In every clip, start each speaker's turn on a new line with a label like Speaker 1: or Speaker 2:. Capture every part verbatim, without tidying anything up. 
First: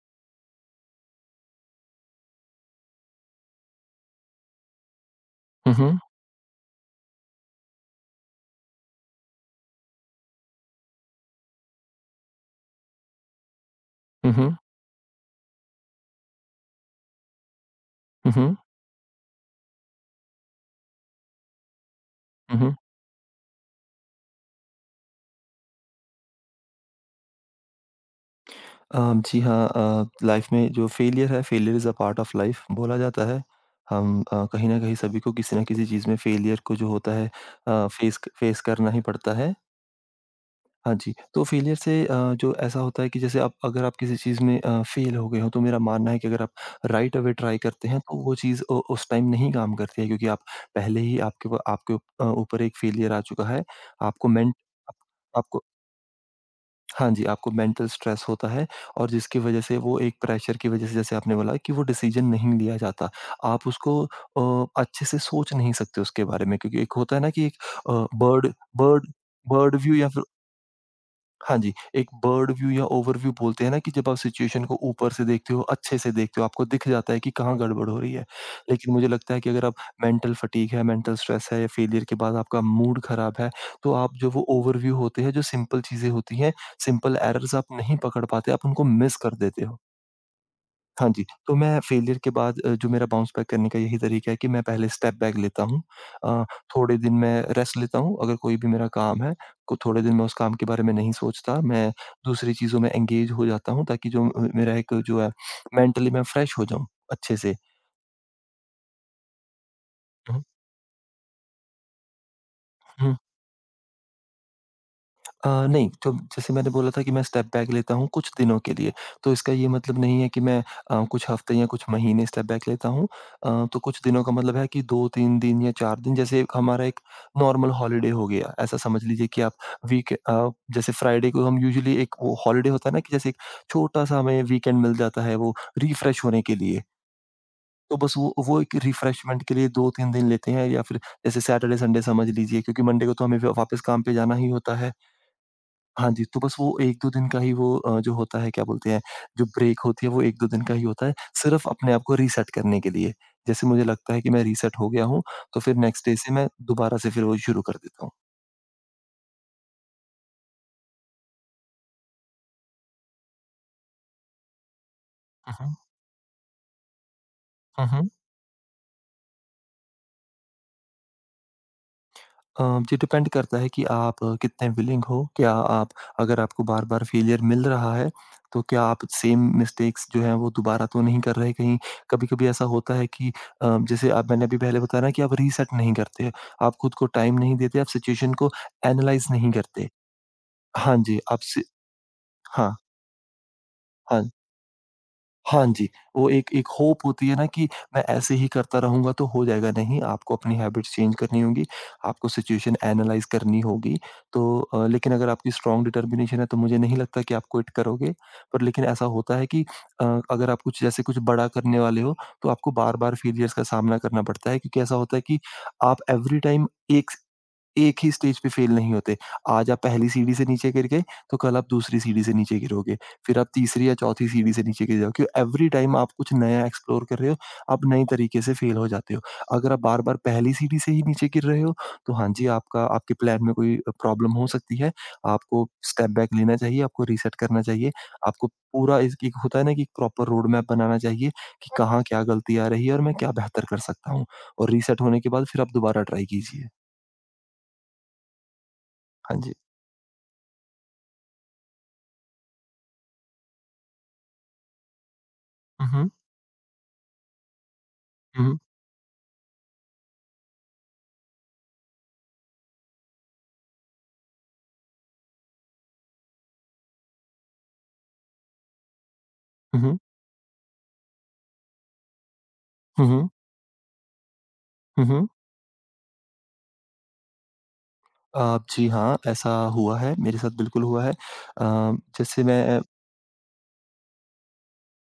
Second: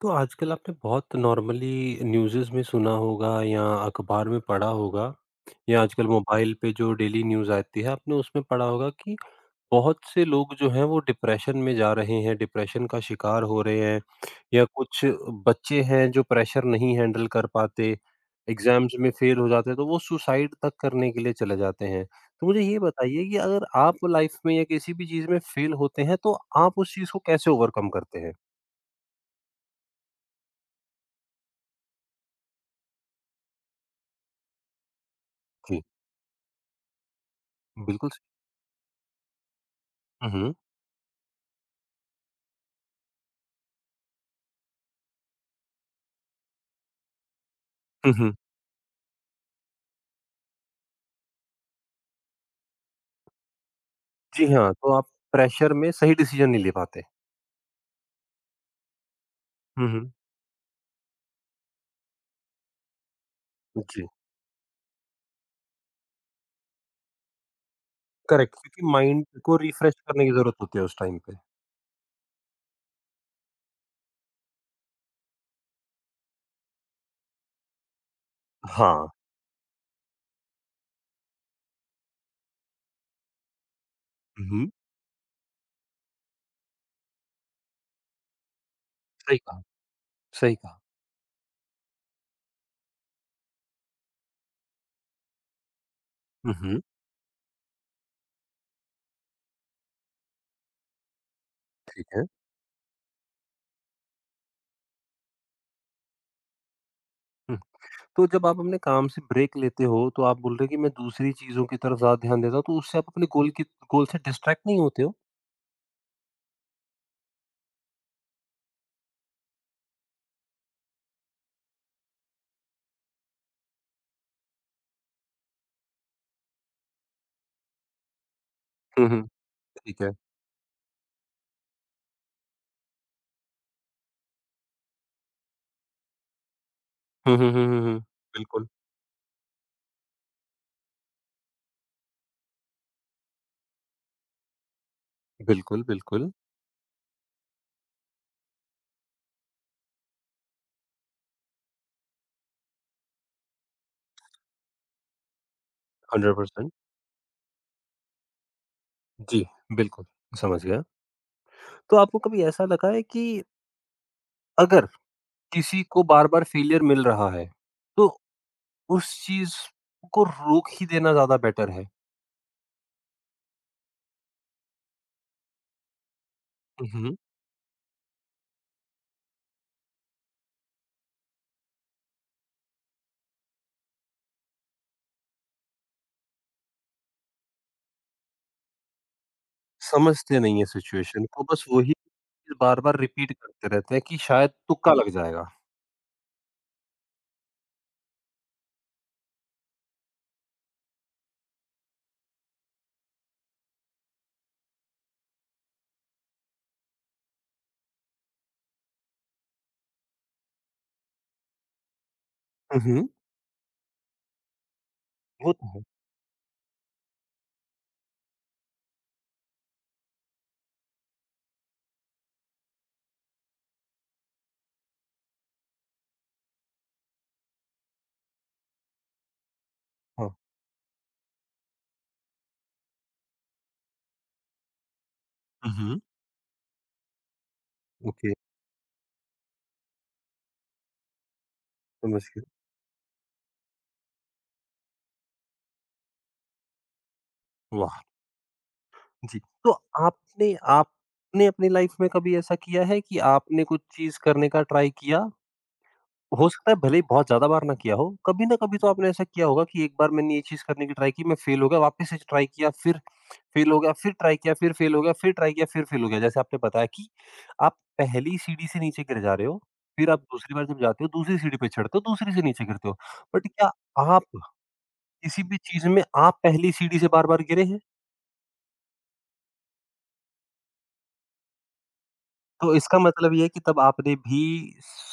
Speaker 1: तो आजकल आपने बहुत नॉर्मली न्यूज़ेज़ में सुना होगा या अखबार में पढ़ा होगा
Speaker 2: हुँ,
Speaker 1: या
Speaker 2: हुँ।
Speaker 1: आजकल मोबाइल पे जो डेली न्यूज़ आती है आपने उसमें पढ़ा होगा कि बहुत से लोग जो हैं वो डिप्रेशन में जा रहे हैं, डिप्रेशन का शिकार हो रहे हैं
Speaker 2: हुँ, हुँ।
Speaker 1: या कुछ बच्चे हैं जो प्रेशर नहीं हैंडल कर पाते,
Speaker 2: हुँ, हुँ।
Speaker 1: एग्ज़ाम्स में फ़ेल हो जाते हैं तो वो सुसाइड तक करने के लिए चले जाते हैं। तो
Speaker 2: हुँ,
Speaker 1: मुझे
Speaker 2: हुँ।
Speaker 1: ये बताइए कि अगर आप लाइफ़ में या किसी भी चीज़ में फ़ेल होते हैं तो आप उस चीज़ को कैसे ओवरकम करते हैं?
Speaker 2: अ, जी हाँ, अ, लाइफ़ में जो फेलियर है, failure is a part of life बोला जाता है। हम अ, कहीं न कहीं सभी को किसी न
Speaker 1: जी,
Speaker 2: किसी चीज़ में फेलियर को जो होता है, अ,
Speaker 1: बिल्कुल स
Speaker 2: फेस फेस करना ही पड़ता है।
Speaker 1: हुँ, हुँ।
Speaker 2: हाँ जी, तो फेलियर से, अ, जो ऐसा होता है कि जैसे आप अगर आप किसी चीज़ में अ, फेल हो गए हो, तो मेरा मानना है कि अगर आप राइट अवे ट्राई करते हैं,
Speaker 1: हुँ,
Speaker 2: तो
Speaker 1: हुँ।
Speaker 2: वो चीज़ उ उस टाइम नहीं काम करती है, क्योंकि आप पहले ही आपके व आपके ऊप- अ, ऊपर एक फेलियर आ चुका है। आपको
Speaker 1: जी
Speaker 2: मेंट
Speaker 1: हाँ, तो
Speaker 2: आप
Speaker 1: आप
Speaker 2: आपको
Speaker 1: प्रेशर में सही डिसीज़न नहीं ले पाते।
Speaker 2: हाँ जी, आपको मेंटल स्ट्रेस होता है और जिसकी वज़ह से
Speaker 1: हुँ,
Speaker 2: वो,
Speaker 1: हुँ।
Speaker 2: एक प्रेशर की वज़ह से, जैसे आपने बोला, कि वो डिसीज़न नहीं लिया जाता। आप उसको
Speaker 1: जी,
Speaker 2: अ, अच्छे से सोच नहीं सकते उसके बारे में, क्योंकि एक होता है ना, कि एक अ, बर्ड
Speaker 1: करेक्ट क्योंकि
Speaker 2: बर्ड
Speaker 1: माइंड को
Speaker 2: बर्ड
Speaker 1: रिफ्रेश
Speaker 2: व्यू या,
Speaker 1: करने की ज़रूरत होती है उस टाइम पे।
Speaker 2: हाँ जी, एक बर्ड व्यू या ओवरव्यू बोलते हैं ना, कि जब आप सिचुएशन को ऊपर से देखते हो, अच्छे से देखते हो, आपको दिख जाता है कि कहाँ गड़बड़ हो रही है। लेकिन
Speaker 1: हाँ।
Speaker 2: मुझे लगता है कि अगर आप, मेंटल फटीग है, मेंटल स्ट्रेस है या फेलियर के बाद आपका मूड खराब है, तो आप जो वो
Speaker 1: हुँ, हुँ।
Speaker 2: ओवरव्यू होते हैं, जो सिंपल चीज़ें होती हैं, सिंपल एरर्स आप नहीं पकड़ पाते, आप उनको मिस कर
Speaker 1: सही कहा,
Speaker 2: देते हो।
Speaker 1: सही कहा।
Speaker 2: हाँ जी, तो मैं फेलियर के बाद, अ, जो मेरा बाउंस बैक करने का यही तरीका है कि मैं पहले स्टेप बैक लेता हूँ। अ,
Speaker 1: हुँ, हुँ।
Speaker 2: थोड़े दिन मैं रेस्ट लेता हूँ, अगर कोई भी मेरा काम है, को थोड़े दिन मैं उस काम के बारे में नहीं सोचता, मैं
Speaker 1: ठीक है।
Speaker 2: दूसरी चीज़ों में एंगेज हो जाता हूँ, ताकि जो अ, मेरा एक जो है, मेंटली मैं फ्रेश हो जाऊँ अच्छे से।
Speaker 1: हुँ, तो जब आप अपने काम से ब्रेक लेते हो, तो आप
Speaker 2: हुँ,
Speaker 1: बोल रहे हो कि मैं दूसरी चीज़ों की तरफ ज़्यादा ध्यान देता हूँ, तो उससे आप
Speaker 2: हुँ।
Speaker 1: अपने गोल की गोल से डिस्ट्रैक्ट नहीं होते हो?
Speaker 2: अ, नहीं, जो जैसे मैंने बोला था कि मैं स्टेप बैक लेता हूँ कुछ दिनों के लिए, तो इसका ये मतलब नहीं है कि मैं अ, कुछ हफ्ते या कुछ महीने स्टेप बैक लेता हूँ। अ, तो कुछ दिनों का मतलब है कि दो तीन दिन या चार दिन, जैसे हमारा एक नॉर्मल हॉलिडे हो गया। ऐसा समझ
Speaker 1: हुँ, हुँ।
Speaker 2: लीजिए कि आप
Speaker 1: ठीक है।
Speaker 2: वीक अ, जैसे फ्राइडे को हम यूजुअली, एक वो हॉलिडे होता है ना, कि जैसे एक छोटा-सा हमें वीकेंड मिल जाता है, वो रिफ्रेश होने के लिए।
Speaker 1: हुँ, हुँ, हुँ, हुँ,
Speaker 2: तो
Speaker 1: हुँ।
Speaker 2: बस वो वो
Speaker 1: बिल्कुल,
Speaker 2: एक रिफ्रेशमेंट के लिए दो तीन दिन लेते हैं, या फिर जैसे सैटरडे, संडे समझ लीजिए, क्योंकि मंडे को तो हमें व वापस काम पे जाना ही होता है।
Speaker 1: बिल्कुल,
Speaker 2: हाँ जी,
Speaker 1: बिल्कुल,
Speaker 2: तो बस वो एक दो दिन का ही, वो अ, जो होता है, क्या बोलते हैं, जो ब्रेक होती है, वो एक दो दिन का ही होता है, सिर्फ़ अपने आप को रीसेट करने के लिए। जैसे मुझे लगता है कि मैं रीसेट हो गया हूँ, तो फिर नेक्स्ट डे से मैं
Speaker 1: हंड्रेड परसेंट
Speaker 2: दोबारा से फिर वो शुरू कर देता हूँ।
Speaker 1: जी, बिल्कुल, समझ गया। तो आपको कभी ऐसा लगा है कि अगर
Speaker 2: हुँ,
Speaker 1: किसी
Speaker 2: हुँ।
Speaker 1: को बार-बार फेलियर मिल रहा है,
Speaker 2: हुँ, हुँ।
Speaker 1: तो उस चीज़ को रोक ही देना ज़्यादा बेटर है।
Speaker 2: अ, जी, डिपेंड करता है कि आप अ, कितने विलिंग हो। क्या आप अगर आपको
Speaker 1: हुँ,
Speaker 2: बार-बार
Speaker 1: हुँ।
Speaker 2: फेलियर मिल रहा है, तो क्या आप सेम मिस्टेक्स जो हैं, वो दोबारा तो नहीं कर रहे कहीं? कभी-कभी ऐसा होता है कि, अ, जैसे आप मैंने अभी पहले बताया ना, कि आप रीसेट नहीं करते। आप खुद को टाइम नहीं देते, आप सिचुएशन को एनालाइज़ नहीं करते।
Speaker 1: समझते नहीं है
Speaker 2: हाँ जी,
Speaker 1: सिचुएशन
Speaker 2: आप
Speaker 1: को,
Speaker 2: सि
Speaker 1: बस वही चीज़
Speaker 2: हाँ,
Speaker 1: बार-बार रिपीट करते रहते हैं कि
Speaker 2: हाँ।
Speaker 1: शायद तुक्का लग जाएगा।
Speaker 2: हाँ जी, वो एक एक होप होती है ना, कि मैं ऐसे ही करता रहूँगा तो हो जाएगा, नहीं, आपको अपनी हैबिट्स चेंज करनी होंगी, आपको सिचुएशन एनालाइज़ करनी होगी। तो अ, लेकिन अगर आपकी स्ट्रॉन्ग डिटर्मिनेशन है, तो मुझे नहीं लगता कि आप क्विट करोगे। पर लेकिन ऐसा होता है कि, अ, अगर आप कुछ जैसे कुछ बड़ा करने वाले हो, तो आपको
Speaker 1: हुँ, हुँ।
Speaker 2: बार-बार फेलियर्स का सामना करना पड़ता है, क्योंकि ऐसा होता है कि
Speaker 1: वो तो है,
Speaker 2: आप एवरी टाइम एक एक ही स्टेज पे फेल नहीं होते। आज आप पहली सीढ़ी से नीचे गिर गए, तो कल आप दूसरी सीढ़ी से नीचे गिरोगे, फिर आप तीसरी या चौथी सीढ़ी से नीचे गिर जाओगे। क्योंकि एवरी टाइम आप कुछ नया एक्सप्लोर कर रहे हो, आप नए तरीके से फेल हो जाते हो। अगर आप बार-बार
Speaker 1: हाँ।
Speaker 2: पहली सीढ़ी से ही नीचे गिर रहे हो, तो हाँ जी, आपका आपके प्लान में कोई प्रॉब्लम हो सकती है। आपको
Speaker 1: हुँ, हुँ।
Speaker 2: स्टेप बैक लेना चाहिए, आपको रीसेट करना चाहिए,
Speaker 1: ओके,
Speaker 2: आपको पूरा एक एक होता है ना, कि प्रॉपर रोड मैप बनाना चाहिए, कि कहाँ
Speaker 1: समझ
Speaker 2: क्या
Speaker 1: गया।
Speaker 2: गलती आ रही है और मैं क्या बेहतर कर सकता हूँ। और रीसेट होने के बाद फिर आप दोबारा ट्राई कीजिए।
Speaker 1: वाह!
Speaker 2: हाँ
Speaker 1: जी,
Speaker 2: जी।
Speaker 1: तो आपने आपने अपनी लाइफ़ में कभी ऐसा किया है कि आपने कुछ चीज़ करने का ट्राई किया?
Speaker 2: हुँ, हुँ,
Speaker 1: हो सकता है भले ही बहुत ज़्यादा बार ना किया हो, कभी ना
Speaker 2: हुँ,
Speaker 1: कभी तो आपने ऐसा किया होगा कि एक बार मैंने ये चीज़ करने की ट्राई की, मैं फेल हो गया, वापस से ट्राई किया, फिर फेल हो गया, फिर ट्राई किया, फिर फेल हो गया, फिर ट्राई किया, फिर फेल हो गया। जैसे आपने बताया कि आप पहली सीढ़ी से नीचे गिर जा रहे हो,
Speaker 2: हुँ,
Speaker 1: फिर आप दूसरी बार जब जाते हो, दूसरी सीढ़ी पे चढ़ते हो, दूसरी से नीचे गिरते हो।
Speaker 2: हुँ, हुँ,
Speaker 1: बट क्या आप
Speaker 2: हुँ, हुँ।
Speaker 1: किसी भी चीज़ में आप पहली सीढ़ी से बार-बार गिरे हैं?
Speaker 2: अ, जी हाँ, ऐसा हुआ है, मेरे साथ बिल्कुल हुआ है। अ, जैसे
Speaker 1: तो
Speaker 2: मैं
Speaker 1: इसका मतलब ये है कि तब आपने भी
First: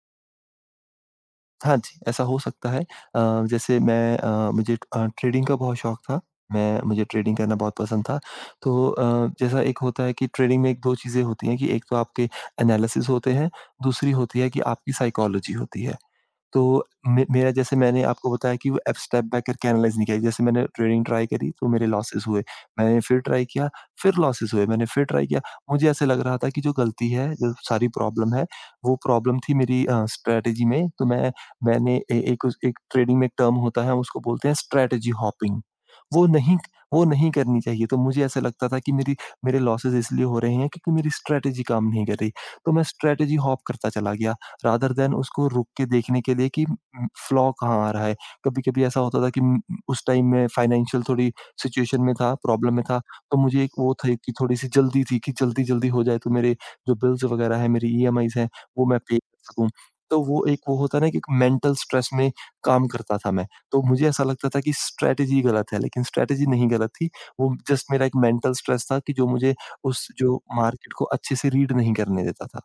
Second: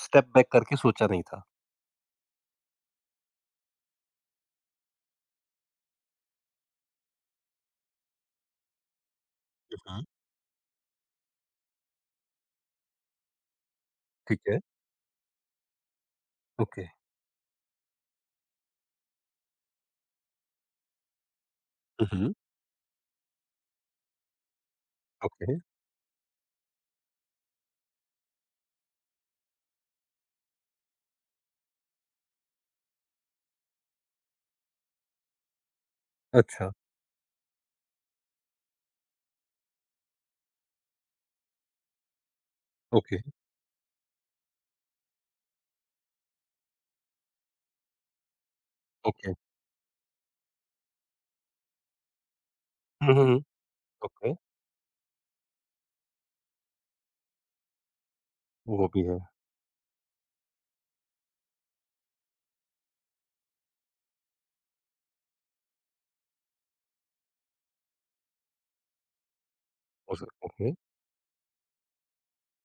Speaker 1: स्टेप बैक करके सोचा नहीं था।
Speaker 2: हाँ जी, ऐसा हो सकता है। अ, जैसे मैं अ, मुझे अ, ट्रेडिंग का बहुत शौक था। मैं मुझे ट्रेडिंग करना बहुत पसंद था। तो अ, जैसा एक
Speaker 1: हुँ,
Speaker 2: होता
Speaker 1: हुँ।
Speaker 2: है कि ट्रेडिंग में एक दो चीज़ें होती हैं, कि एक तो आपके एनालिसिस होते हैं, दूसरी
Speaker 1: ठीक
Speaker 2: होती है
Speaker 1: है।
Speaker 2: कि आपकी साइकोलॉजी होती है।
Speaker 1: ओके।
Speaker 2: तो मे मेरा, जैसे मैंने आपको बताया कि वो एप स्टेप बैक करके एनालाइज़ नहीं किया। जैसे मैंने ट्रेडिंग ट्राई करी तो मेरे
Speaker 1: हुँ,
Speaker 2: लॉसेस
Speaker 1: हुँ।
Speaker 2: हुए। मैंने फिर ट्राई किया, फिर लॉसेस हुए। मैंने फिर ट्राई किया,
Speaker 1: ओके।
Speaker 2: मुझे ऐसे लग रहा था कि जो गलती है, जो सारी प्रॉब्लम है, वो प्रॉब्लम थी मेरी अ, स्ट्रैटेजी में। तो मैं मैंने ए एक उस एक ट्रेडिंग में एक टर्म होता है, हम उसको बोलते हैं स्ट्रैटेजी हॉपिंग। वो नहीं
Speaker 1: अच्छा,
Speaker 2: वो नहीं करनी चाहिए। तो मुझे ऐसा लगता था कि मेरी मेरे लॉसेस इसलिए हो रहे हैं, क्योंकि मेरी स्ट्रैटेजी काम नहीं कर रही। तो मैं
Speaker 1: ओके,
Speaker 2: स्ट्रैटेजी हॉप करता चला गया। रादर देन उसको रुक के देखने के लिए, कि उम, फ्लॉ कहाँ आ रहा है। कभी-कभी ऐसा होता था
Speaker 1: ओके।
Speaker 2: कि, उम, उस टाइम मैं फाइनेंशियल थोड़ी सिचुएशन में था, प्रॉब्लम में था,
Speaker 1: हुँ, हुँ,
Speaker 2: तो
Speaker 1: हुँ।
Speaker 2: मुझे एक वो थी कि
Speaker 1: ओके,
Speaker 2: थोड़ी-सी जल्दी थी, कि जल्दी-जल्दी हो जाए, तो मेरे जो बिल्स वगैरह हैं, मेरी ईएमआईज़ हैं, वो
Speaker 1: वो
Speaker 2: मैं
Speaker 1: भी
Speaker 2: पे
Speaker 1: है।
Speaker 2: कर सकूँ। तो वो, एक वो होता है ना, कि एक मेंटल स्ट्रेस में काम करता था मैं। तो मुझे ऐसा लगता था कि स्ट्रैटेजी गलत है, लेकिन स्ट्रैटेजी नहीं गलत थी, वो जस्ट मेरा एक मेंटल स्ट्रेस था, कि जो मुझे उस
Speaker 1: उस
Speaker 2: जो
Speaker 1: ओके,
Speaker 2: मार्केट को अच्छे से रीड नहीं करने देता था।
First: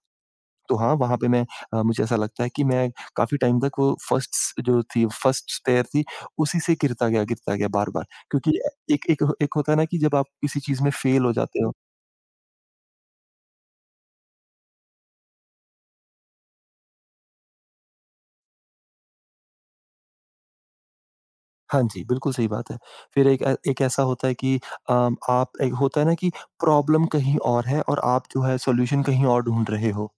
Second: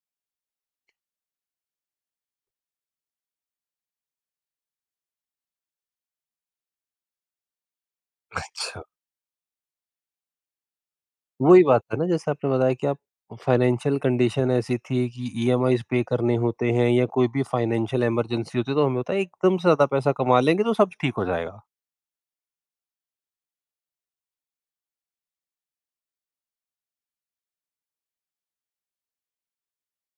Speaker 2: तो हाँ, वहाँ पे मैं अ, मुझे ऐसा लगता है कि मैं काफ़ी टाइम तक वो फर्स्ट्स जो थी, फर्स्ट स्टेयर थी, उसी से गिरता गया, गिरता गया बार-बार, क्योंकि अ,
Speaker 1: अच्छा।
Speaker 2: एक एक एक होता है ना, कि जब आप किसी चीज़ में फेल हो
Speaker 1: वही
Speaker 2: जाते हो।
Speaker 1: बात है ना जैसे आपने बताया कि आप फाइनेंशियल कंडीशन ऐसी थी कि ईएमआईज़ पे करने होते हैं या कोई भी फाइनेंशियल इमरजेंसी होती है तो हमें होता है एकदम से ज़्यादा पैसा कमा लेंगे तो सब ठीक हो जाएगा।
Speaker 2: हाँ जी, बिल्कुल सही बात है। फिर एक अ, एक ऐसा होता है कि, अम, आप एक होता है ना, कि प्रॉब्लम कहीं और है, और आप जो है सॉल्यूशन कहीं और ढूँढ रहे हो।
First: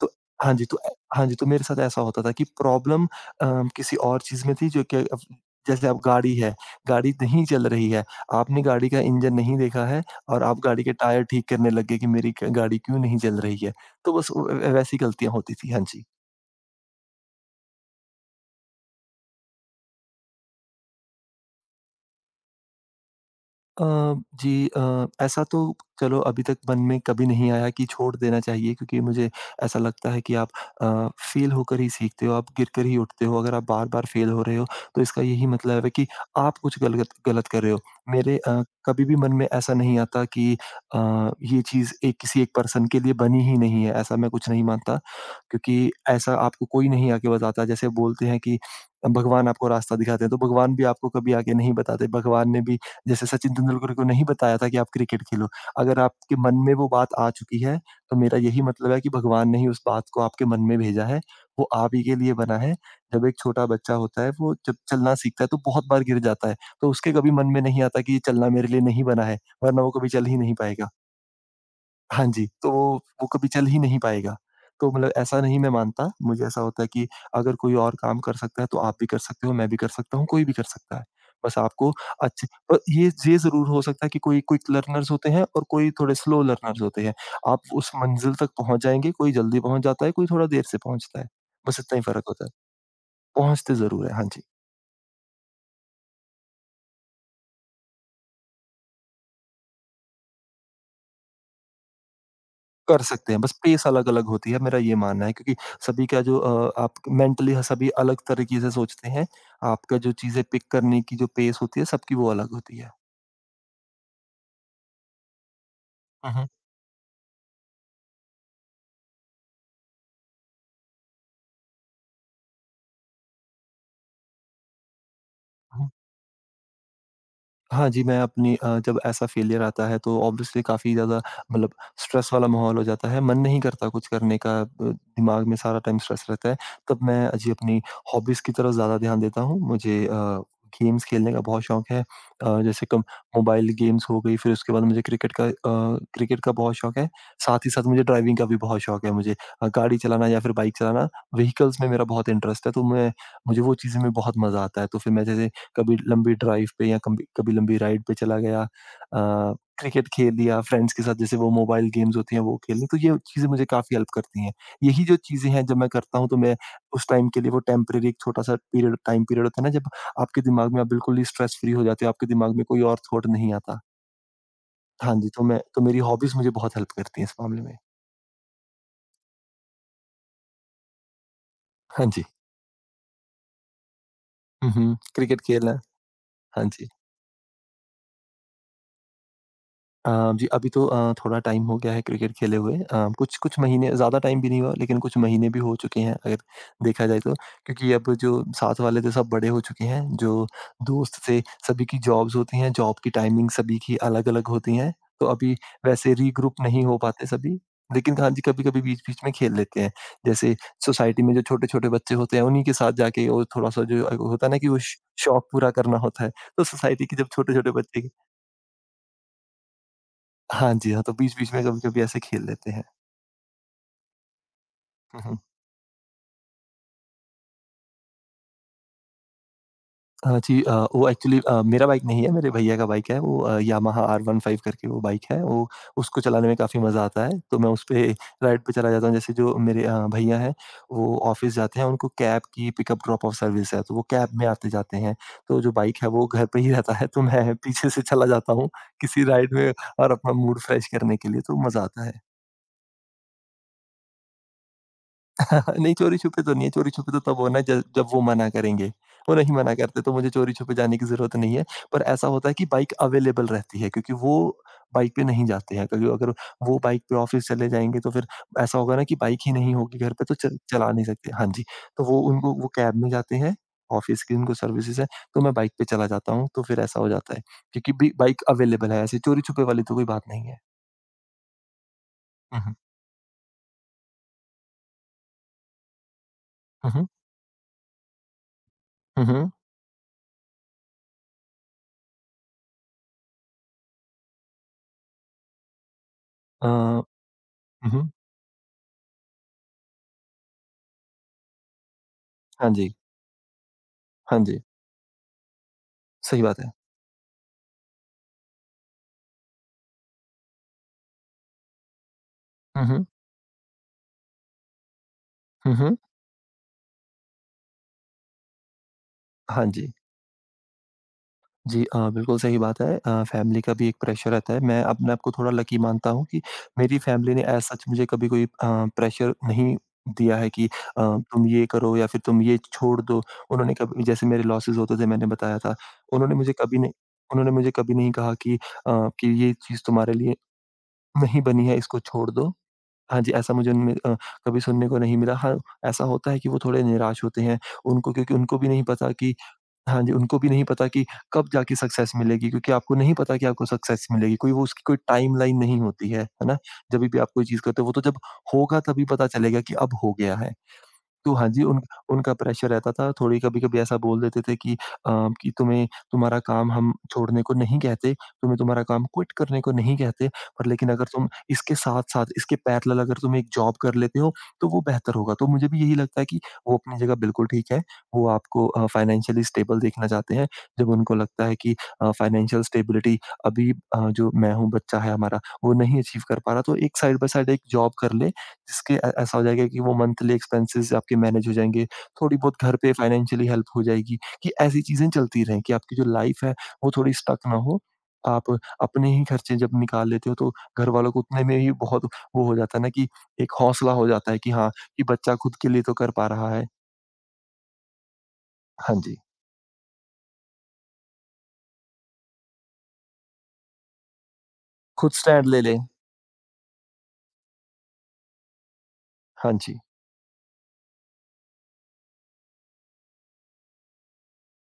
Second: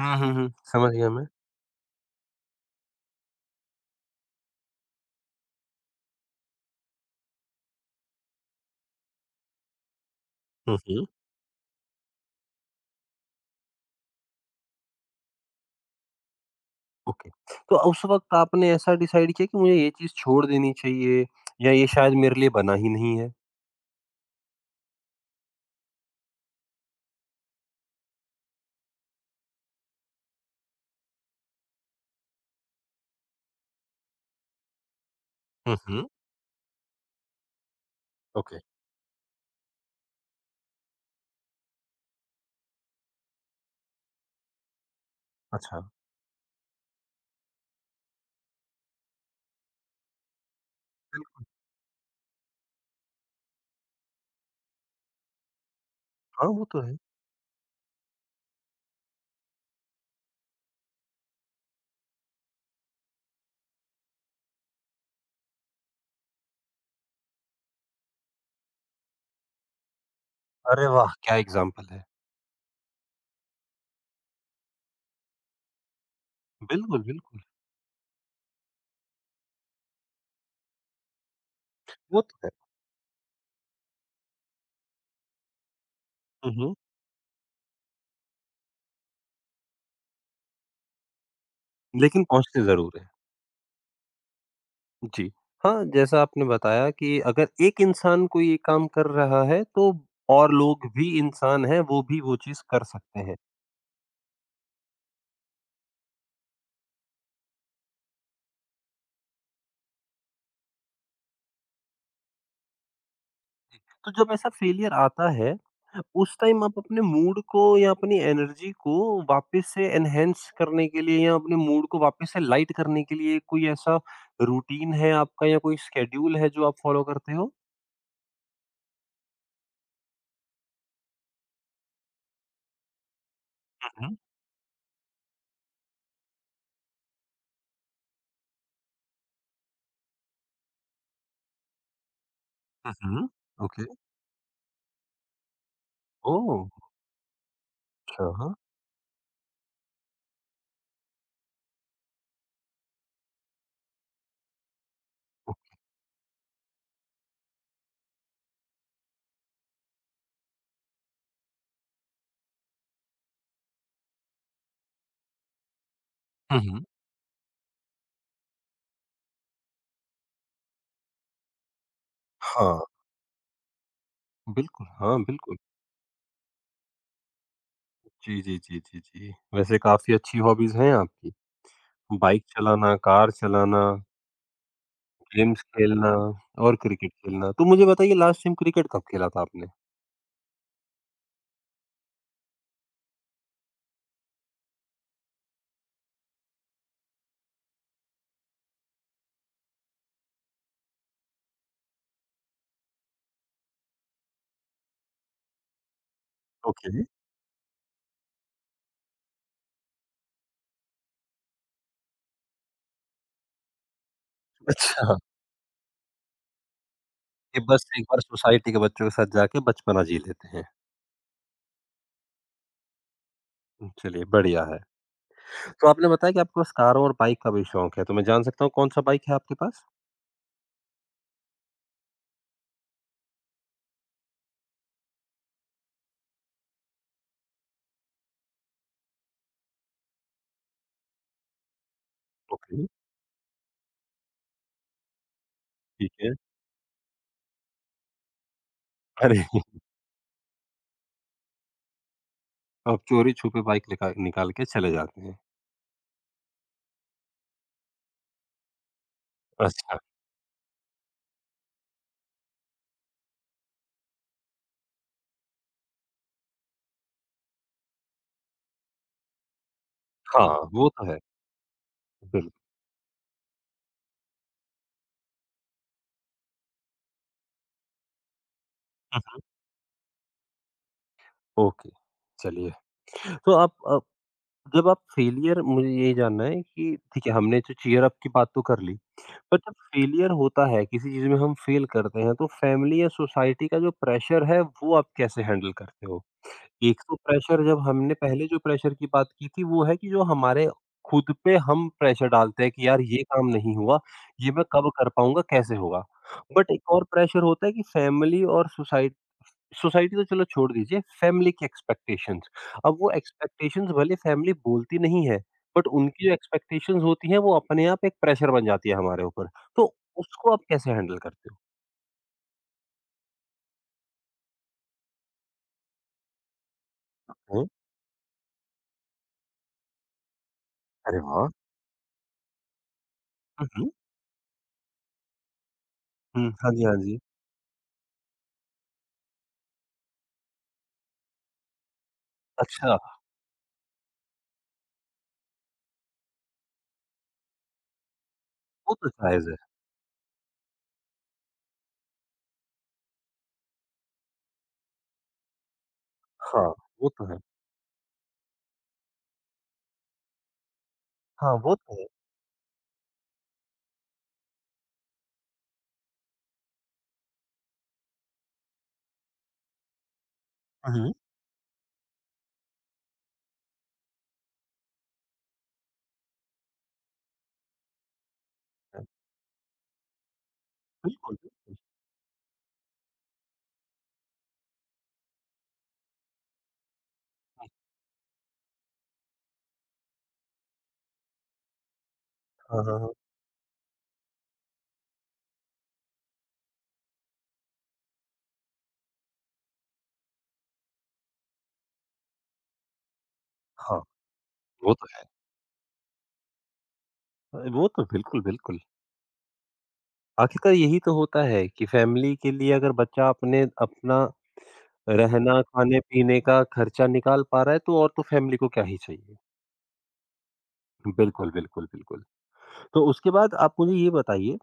Speaker 2: तो
Speaker 1: हुँ, हुँ, हुँ।
Speaker 2: हाँ जी, तो अ,
Speaker 1: समझ गया मैं।
Speaker 2: हाँ जी, तो मेरे साथ ऐसा होता था कि प्रॉब्लम अ, किसी और चीज़ में थी, जो कि अब, जैसे अब गाड़ी है, गाड़ी नहीं चल रही है, आपने गाड़ी का इंजन नहीं देखा है और आप
Speaker 1: हुँ,
Speaker 2: गाड़ी के
Speaker 1: हुँ।
Speaker 2: टायर ठीक करने लग गए, कि मेरी क गाड़ी क्यों नहीं चल रही है। तो बस व वैसी गलतियाँ होती थी। हाँ जी।
Speaker 1: ओके। तो उस वक़्त आपने ऐसा डिसाइड किया कि मुझे ये चीज़ छोड़ देनी चाहिए या ये शायद मेरे लिए बना ही नहीं है?
Speaker 2: अ, जी, अ, ऐसा तो, चलो अभी तक मन में कभी नहीं आया कि छोड़ देना चाहिए, क्योंकि मुझे ऐसा लगता है कि आप अ, फेल होकर ही सीखते हो, आप गिरकर ही उठते हो। अगर आप बार-बार फेल हो रहे हो, तो इसका यही
Speaker 1: हुँ,
Speaker 2: मतलब है
Speaker 1: हुँ।
Speaker 2: कि आप कुछ गलगत गलत कर रहे हो। मेरे
Speaker 1: ओके।
Speaker 2: अ, कभी भी मन में ऐसा नहीं आता कि, अ, ये चीज़ एक किसी एक पर्सन के लिए बनी ही नहीं है, ऐसा मैं कुछ नहीं मानता।
Speaker 1: अच्छा।
Speaker 2: क्योंकि ऐसा आपको कोई नहीं आके बताता, जैसे बोलते हैं कि भगवान आपको रास्ता दिखाते हैं, तो भगवान भी आपको कभी
Speaker 1: बिल्कुल,
Speaker 2: आके नहीं बताते। भगवान ने भी जैसे सचिन तेंदुलकर को नहीं बताया था कि आप क्रिकेट खेलो। अगर आपके
Speaker 1: हाँ,
Speaker 2: मन
Speaker 1: वो
Speaker 2: में
Speaker 1: तो
Speaker 2: वो
Speaker 1: है।
Speaker 2: बात आ चुकी है, तो मेरा यही मतलब है कि भगवान ने ही उस बात को आपके मन में भेजा है। वो आप ही के लिए बना है। जब एक छोटा बच्चा होता है, वो जब चलना सीखता है, तो बहुत बार गिर जाता है। तो उसके कभी मन में नहीं आता कि ये चलना मेरे लिए नहीं बना है, वरना वो कभी चल ही नहीं
Speaker 1: अरे
Speaker 2: पाएगा।
Speaker 1: वाह! क्या एग्ज़ाम्पल है।
Speaker 2: हाँ जी, तो वो वो कभी चल ही नहीं पाएगा। तो मतलब ऐसा नहीं मैं मानता, मुझे ऐसा होता है
Speaker 1: बिल्कुल,
Speaker 2: कि
Speaker 1: बिल्कुल।
Speaker 2: अगर कोई और काम कर सकता है, तो आप भी कर सकते हो, मैं भी कर सकता हूँ, कोई भी कर सकता है। बस आपको
Speaker 1: वो तो
Speaker 2: अच्छे
Speaker 1: है।
Speaker 2: अ, ये ये ज़रूर हो सकता है कि कोई क्विक लर्नर्स होते हैं और कोई थोड़े स्लो
Speaker 1: हुँ, हुँ।
Speaker 2: लर्नर्स होते हैं। आप उस मंज़िल तक पहुँच जाएँगे, कोई जल्दी पहुँच जाता है, कोई थोड़ा देर से पहुँचता है। बस इतना ही
Speaker 1: लेकिन
Speaker 2: फ़र्क होता है।
Speaker 1: पहुँचते ज़रूर हैं।
Speaker 2: पहुँचते ज़रूर हैं। हाँ जी।
Speaker 1: जी। हाँ, जैसा आपने बताया कि अगर एक इंसान कोई ये काम कर रहा है तो और लोग भी इंसान हैं, वो भी वो चीज़ कर
Speaker 2: कर
Speaker 1: सकते
Speaker 2: सकते
Speaker 1: हैं।
Speaker 2: हैं, बस पेस अलग-अलग होती है, मेरा ये मानना है क्योंकि सभी का जो अ, आप मेंटली सभी अलग तरीके से सोचते हैं, आपका जो चीज़ें पिक करने की जो पेस होती है, सबकी वो अलग होती है।
Speaker 1: तो जब ऐसा फ़ेलियर आता है,
Speaker 2: हुँ,
Speaker 1: उस
Speaker 2: हुँ।
Speaker 1: टाइम आप अपने मूड को या अपनी एनर्जी को वापस से एनहांस करने के लिए या अपने मूड को वापस से लाइट करने के लिए कोई ऐसा रूटीन है आपका या कोई शेड्यूल है जो आप फॉलो करते हो?
Speaker 2: हाँ जी, मैं अपनी अ, जब ऐसा फ़ेलियर आता है तो ऑब्वियसली काफ़ी ज़्यादा मतलब स्ट्रेस वाला माहौल हो जाता है, मन नहीं करता
Speaker 1: हुँ,
Speaker 2: कुछ
Speaker 1: हुँ।
Speaker 2: करने का अ, दिमाग में सारा टाइम स्ट्रेस रहता है। तब मैं जी अपनी हॉबीज़ की तरफ ज़्यादा ध्यान देता हूँ। मुझे अ, गेम्स खेलने का बहुत शौक है। अ, जैसे कम
Speaker 1: हुँ, हुँ।
Speaker 2: Mobile
Speaker 1: okay.
Speaker 2: गेम्स हो गई, फिर उसके बाद मुझे क्रिकेट का अ, क्रिकेट का
Speaker 1: ओह!
Speaker 2: बहुत शौक है। साथ ही साथ मुझे ड्राइविंग का
Speaker 1: अच्छा।
Speaker 2: भी बहुत शौक है मुझे अ, गाड़ी चलाना या फिर बाइक चलाना, व्हीकल्स में मेरा बहुत इंटरेस्ट है, तो मैं मुझे वो चीज़ें में बहुत मज़ा आता है। तो फिर मैं जैसे कभी लंबी ड्राइव पे या कभी कभी लंबी राइड पे चला गया अ, क्रिकेट खेल लिया फ्रेंड्स के साथ जैसे वो मोबाइल गेम्स होती हैं वो खेल ली तो ये चीज़ें मुझे काफ़ी हेल्प करती हैं। यही जो चीज़ें हैं जब मैं करता हूँ तो मैं
Speaker 1: हुँ, हुँ।
Speaker 2: उस टाइम के लिए वो टेम्परेरी एक छोटा-सा पीरियड टाइम पीरियड होता है ना जब आपके दिमाग में आप बिल्कुल ही स्ट्रेस फ्री हो जाते हो, आपके दिमाग में
Speaker 1: हाँ,
Speaker 2: कोई और थॉट नहीं आता।
Speaker 1: बिल्कुल।
Speaker 2: हाँ
Speaker 1: हाँ,
Speaker 2: जी, तो
Speaker 1: बिल्कुल।
Speaker 2: मैं तो मेरी हॉबीज़ मुझे बहुत हेल्प करती हैं इस मामले में।
Speaker 1: जी, जी, जी, जी, जी। वैसे काफ़ी अच्छी हॉबीज़ हैं आपकी।
Speaker 2: हाँ जी।
Speaker 1: बाइक चलाना, कार चलाना,
Speaker 2: हुँ, हुँ। क्रिकेट
Speaker 1: गेम्स
Speaker 2: खेलना।
Speaker 1: खेलना
Speaker 2: हाँ
Speaker 1: और
Speaker 2: जी।
Speaker 1: क्रिकेट खेलना। तो मुझे बताइए लास्ट टाइम क्रिकेट कब खेला था आपने?
Speaker 2: अ, जी, अभी तो अ, थोड़ा टाइम हो गया है क्रिकेट खेले हुए अ, कुछ कुछ महीने ज़्यादा टाइम भी नहीं हुआ लेकिन कुछ महीने भी हो चुके हैं अगर देखा जाए तो। क्योंकि अब जो साथ वाले थे सब बड़े हो चुके हैं, जो दोस्त थे सभी की जॉब्स होती हैं, जॉब की टाइमिंग सभी की अलग-अलग होती हैं, तो अभी वैसे रीग्रुप नहीं हो
Speaker 1: ओके,
Speaker 2: पाते सभी। लेकिन हाँ जी, कभी-कभी बीच-बीच में खेल लेते हैं। जैसे सोसाइटी में जो छोटे-छोटे बच्चे होते हैं उन्हीं के साथ जाके और थोड़ा-सा जो होता है ना कि वो श
Speaker 1: अच्छा।
Speaker 2: शौक पूरा करना होता है, तो सोसाइटी के जब
Speaker 1: ये
Speaker 2: छोटे-छोटे
Speaker 1: बस एक
Speaker 2: बच्चे
Speaker 1: बार सोसाइटी के बच्चों के साथ जाके बचपना जी लेते हैं।
Speaker 2: हाँ जी, हाँ, तो बीच-बीच में कभी-कभी ऐसे खेल लेते हैं।
Speaker 1: हुँ, चलिए बढ़िया है।
Speaker 2: हुँ, हुँ, हुँ।
Speaker 1: तो आपने बताया कि आपके पास कार और बाइक का भी शौक है, तो मैं जान सकता हूँ कौन-सा बाइक है आपके पास?
Speaker 2: हाँ जी अ, वो एक्चुअली अ, मेरा बाइक नहीं है, मेरे भैया का बाइक है। वो अ, यामाहा आर फिफ्टीन करके वो बाइक है, वो उसको चलाने में काफ़ी मज़ा आता है। तो मैं उस पे राइड पे चला जाता हूँ। जैसे जो मेरे अ, भैया हैं, वो ऑफ़िस जाते हैं, उनको कैब की
Speaker 1: ओके,
Speaker 2: पिकअप ड्रॉप-ऑफ सर्विस है, तो वो कैब में आते-जाते हैं। तो जो बाइक है,
Speaker 1: ठीक
Speaker 2: वो
Speaker 1: है।
Speaker 2: घर पे ही रहता है, तो मैं पीछे से चला जाता हूँ किसी
Speaker 1: अरे!
Speaker 2: राइड में और अपना मूड फ्रेश करने के लिए, तो मज़ा आता है।
Speaker 1: आप चोरी-छुपे बाइक निका निकाल के चले जाते हैं।
Speaker 2: हाँ, नहीं चोरी-छुपे तो नहीं है, चोरी-छुपे तो तब होना है ज जब वो मना करेंगे। वो नहीं मना
Speaker 1: अच्छा,
Speaker 2: करते तो मुझे चोरी-छुपे जाने की ज़रूरत नहीं है। पर ऐसा होता है कि बाइक अवेलेबल रहती है क्योंकि वो बाइक पे नहीं जाते हैं। क्योंकि अगर वो बाइक पे ऑफ़िस चले जाएँगे तो फिर ऐसा होगा ना कि बाइक ही नहीं होगी घर पे तो
Speaker 1: हाँ,
Speaker 2: च
Speaker 1: वो
Speaker 2: चला नहीं
Speaker 1: तो है।
Speaker 2: सकते। हाँ जी, तो वो
Speaker 1: बिल्कुल।
Speaker 2: उनको वो कैब में जाते हैं, ऑफ़िस की उनको सर्विसेज़ है, तो मैं बाइक पे चला जाता हूँ तो फिर ऐसा हो जाता है। क्योंकि बि बाइक अवेलेबल है ऐसे
Speaker 1: हुँ, हुँ।
Speaker 2: चोरी-छुपे वाली तो कोई बात नहीं है।
Speaker 1: ओके,
Speaker 2: हुँ,
Speaker 1: चलिए।
Speaker 2: हुँ।
Speaker 1: तो आप अ, जब आप फेलियर मुझे ये जानना है
Speaker 2: हुँ,
Speaker 1: कि
Speaker 2: हुँ।
Speaker 1: ठीक है हमने तो चीयर अप की बात तो कर ली।
Speaker 2: हुँ, हुँ।
Speaker 1: पर जब फेलियर होता है किसी चीज़ में हम फेल करते हैं तो फैमिली या सोसाइटी का जो प्रेशर है वो आप कैसे हैंडल करते हो?
Speaker 2: अ,
Speaker 1: एक तो प्रेशर जब
Speaker 2: हुँ, हुँ।
Speaker 1: हमने पहले जो प्रेशर की बात की थी वो है कि जो हमारे खुद पे हम प्रेशर डालते
Speaker 2: हाँ
Speaker 1: हैं कि
Speaker 2: जी,
Speaker 1: यार ये काम नहीं हुआ,
Speaker 2: हाँ
Speaker 1: ये
Speaker 2: जी।
Speaker 1: मैं कब कर पाऊँगा, कैसे होगा?
Speaker 2: सही बात है।
Speaker 1: बट एक और प्रेशर होता है कि फैमिली और सोसाइटी सोसाइटी तो चलो छोड़ दीजिए, फैमिली की एक्सपेक्टेशंस।
Speaker 2: हुँ,
Speaker 1: अब
Speaker 2: हुँ।
Speaker 1: वो एक्सपेक्टेशंस भले फैमिली बोलती नहीं है,
Speaker 2: हुँ,
Speaker 1: बट
Speaker 2: हुँ।
Speaker 1: उनकी जो एक्सपेक्टेशंस होती हैं वो अपने आप एक प्रेशर बन जाती है हमारे ऊपर।
Speaker 2: हाँ
Speaker 1: तो
Speaker 2: जी।
Speaker 1: उसको आप कैसे हैंडल करते हो?
Speaker 2: जी अ, बिल्कुल सही बात है अ, फ़ैमिली का भी एक प्रेशर रहता है। मैं अपने आप को थोड़ा लकी मानता हूँ कि मेरी फ़ैमिली ने एज़
Speaker 1: हुँ।
Speaker 2: सच मुझे कभी कोई अ, प्रेशर नहीं दिया है कि अ,
Speaker 1: अरे
Speaker 2: तुम
Speaker 1: वाह!
Speaker 2: ये करो या फिर तुम ये छोड़ दो।
Speaker 1: हुँ,
Speaker 2: उन्होंने
Speaker 1: हुँ।
Speaker 2: कभी जैसे मेरे लॉसेस होते थे मैंने बताया था। उन्होंने
Speaker 1: हुँ,
Speaker 2: मुझे
Speaker 1: हाँ
Speaker 2: कभी
Speaker 1: जी,
Speaker 2: नहीं
Speaker 1: हाँ जी।
Speaker 2: उन्होंने मुझे कभी नहीं कहा कि अ, कि ये चीज़ तुम्हारे लिए नहीं बनी है, इसको छोड़ दो।
Speaker 1: अच्छा,
Speaker 2: हाँ जी, ऐसा मुझे उनमें अ, कभी सुनने को नहीं मिला। हाँ, ऐसा होता है कि वो थोड़े निराश होते हैं। उनको क्योंकि उनको भी नहीं
Speaker 1: वो तो
Speaker 2: पता कि
Speaker 1: जायज़ है।
Speaker 2: हाँ जी, उनको भी नहीं पता कि कब जाके सक्सेस मिलेगी क्योंकि आपको नहीं पता कि आपको सक्सेस मिलेगी, कोई वो उसकी कोई टाइमलाइन नहीं होती है, है ना?
Speaker 1: हाँ, वो
Speaker 2: जभी भी
Speaker 1: तो
Speaker 2: आप
Speaker 1: है।
Speaker 2: कोई चीज़ करते हो वो तो जब होगा तभी पता चलेगा कि अब हो गया है। तो हाँ
Speaker 1: हाँ,
Speaker 2: जी,
Speaker 1: वो
Speaker 2: उन
Speaker 1: तो है।
Speaker 2: उनका प्रेशर रहता था, थोड़ी कभी-कभी ऐसा बोल देते थे कि अ, कि तुम्हें तुम्हारा काम हम छोड़ने को नहीं कहते, तुम्हें तुम्हारा काम क्विट करने को नहीं कहते, पर लेकिन
Speaker 1: हुँ,
Speaker 2: अगर
Speaker 1: हुँ।
Speaker 2: तुम इसके साथ-साथ, इसके पैरेलल अगर तुम एक जॉब कर लेते हो, तो वो बेहतर होगा। तो मुझे भी यही लगता है कि वो अपनी जगह बिल्कुल ठीक है, वो आपको अ, फाइनेंशियली स्टेबल देखना चाहते हैं, जब उनको
Speaker 1: बिल्कुल,
Speaker 2: लगता है कि
Speaker 1: बिल्कुल।
Speaker 2: अ, फाइनेंशियल स्टेबिलिटी अभी अ, जो मैं हूँ, बच्चा है हमारा, वो नहीं अचीव कर पा रहा, तो एक साइड बाय साइड एक जॉब कर ले जिसके अ, ऐसा हो जाएगा कि वो मंथली एक्सपेंसेस आपके मैनेज हो जाएँगे, थोड़ी बहुत घर
Speaker 1: हाँ,
Speaker 2: पे
Speaker 1: हाँ, हाँ।
Speaker 2: फाइनेंशियली हेल्प हो जाएगी, कि ऐसी चीज़ें चलती रहें कि आपकी जो लाइफ़ है वो थोड़ी स्टक ना हो। आप अपने ही खर्चे जब निकाल लेते हो तो घरवालों को उतने में ही बहुत वो हो जाता है ना कि एक हौसला
Speaker 1: हाँ,
Speaker 2: हो जाता है कि हाँ,
Speaker 1: वो
Speaker 2: कि
Speaker 1: तो है।
Speaker 2: बच्चा खुद के लिए तो कर पा रहा है।
Speaker 1: अ, वो तो बिल्कुल, बिल्कुल।
Speaker 2: हाँ जी,
Speaker 1: आखिरकार यही तो होता है कि फैमिली के लिए अगर बच्चा अपने अपना
Speaker 2: खुद स्टैंड
Speaker 1: रहना,
Speaker 2: ले लें।
Speaker 1: खाने-पीने का खर्चा निकाल पा रहा है तो और तो फैमिली को क्या ही चाहिए।
Speaker 2: हाँ जी।
Speaker 1: बिल्कुल, बिल्कुल, बिल्कुल। तो उसके बाद आप मुझे ये बताइए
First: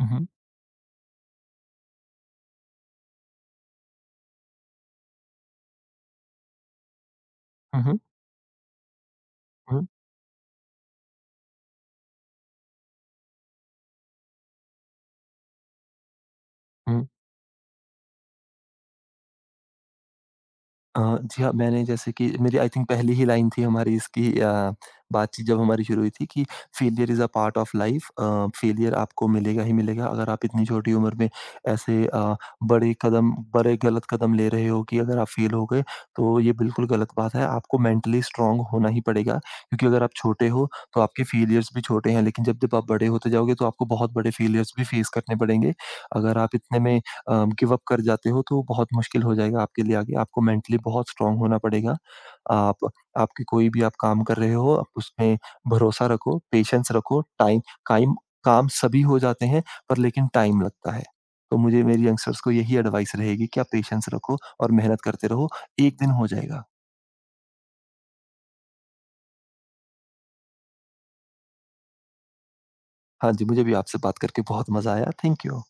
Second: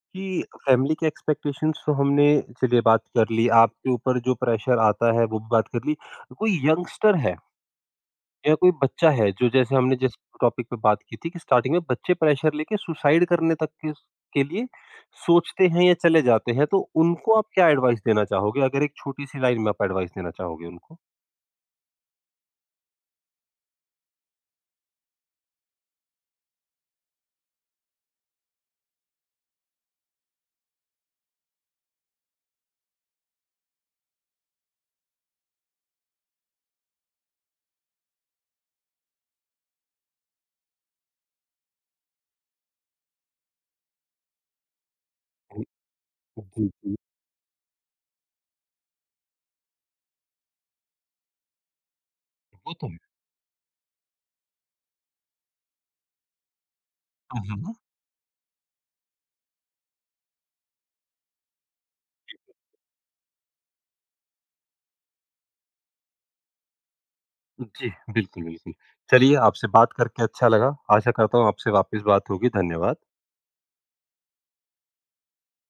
Speaker 2: हुँ, हुँ।
Speaker 1: फैमिली के एक्सपेक्टेशंस तो हमने चलिए बात कर ली, आपके ऊपर जो प्रेशर आता है वो भी बात कर ली। कोई यंगस्टर है
Speaker 2: हुँ, हुँ।
Speaker 1: या कोई बच्चा है जो जैसे
Speaker 2: हुँ,
Speaker 1: हमने जिस टॉपिक पे बात की थी कि स्टार्टिंग में बच्चे प्रेशर लेके सुसाइड करने तक के के लिए सोचते हैं या चले जाते हैं, तो
Speaker 2: हुँ।
Speaker 1: उनको आप क्या एडवाइस देना चाहोगे? अगर एक छोटी-सी लाइन में आप एडवाइस देना चाहोगे उनको?
Speaker 2: अ, जी हाँ, मैंने जैसे कि मेरी आई थिंक पहली ही लाइन थी हमारी इसकी अ, बातचीत जब हमारी शुरू हुई थी कि failure is a part of life uh, failure आपको मिलेगा ही मिलेगा अगर आप इतनी छोटी उम्र में ऐसे अ, बड़े कदम बड़े गलत कदम ले रहे हो कि अगर आप फेल हो गए तो ये बिल्कुल गलत बात है। आपको मेंटली स्ट्रांग होना ही पड़ेगा क्योंकि अगर आप छोटे हो तो आपके फेलियर्स भी छोटे हैं लेकिन जब-जब आप बड़े होते जाओगे तो आपको बहुत बड़े फेलियर्स भी फेस करने
Speaker 1: हुँ,
Speaker 2: पड़ेंगे। अगर आप
Speaker 1: जी,
Speaker 2: इतने
Speaker 1: जी।
Speaker 2: में अ, गिव अप कर जाते हो तो बहुत मुश्किल हो जाएगा आपके लिए आगे। आपको मेंटली बहुत स्ट्रॉन्ग होना पड़ेगा।
Speaker 1: वो तो
Speaker 2: आप
Speaker 1: है।
Speaker 2: आपके कोई भी आप काम कर रहे हो, आप उसमें भरोसा रखो, पेशेंस रखो,
Speaker 1: हुँ, हुँ,
Speaker 2: टाइम
Speaker 1: हुँ।
Speaker 2: काइम काम सभी हो जाते हैं पर लेकिन टाइम लगता है। तो मुझे मेरी यंगस्टर्स को यही एडवाइस रहेगी कि आप पेशेंस रखो और मेहनत करते रहो, एक दिन हो जाएगा।
Speaker 1: जी, बिल्कुल, बिल्कुल। चलिए आपसे बात करके अच्छा लगा। आशा करता हूँ आपसे वापस बात होगी। धन्यवाद।
Speaker 2: हाँ जी, मुझे भी आपसे बात करके बहुत मज़ा आया। Thank you.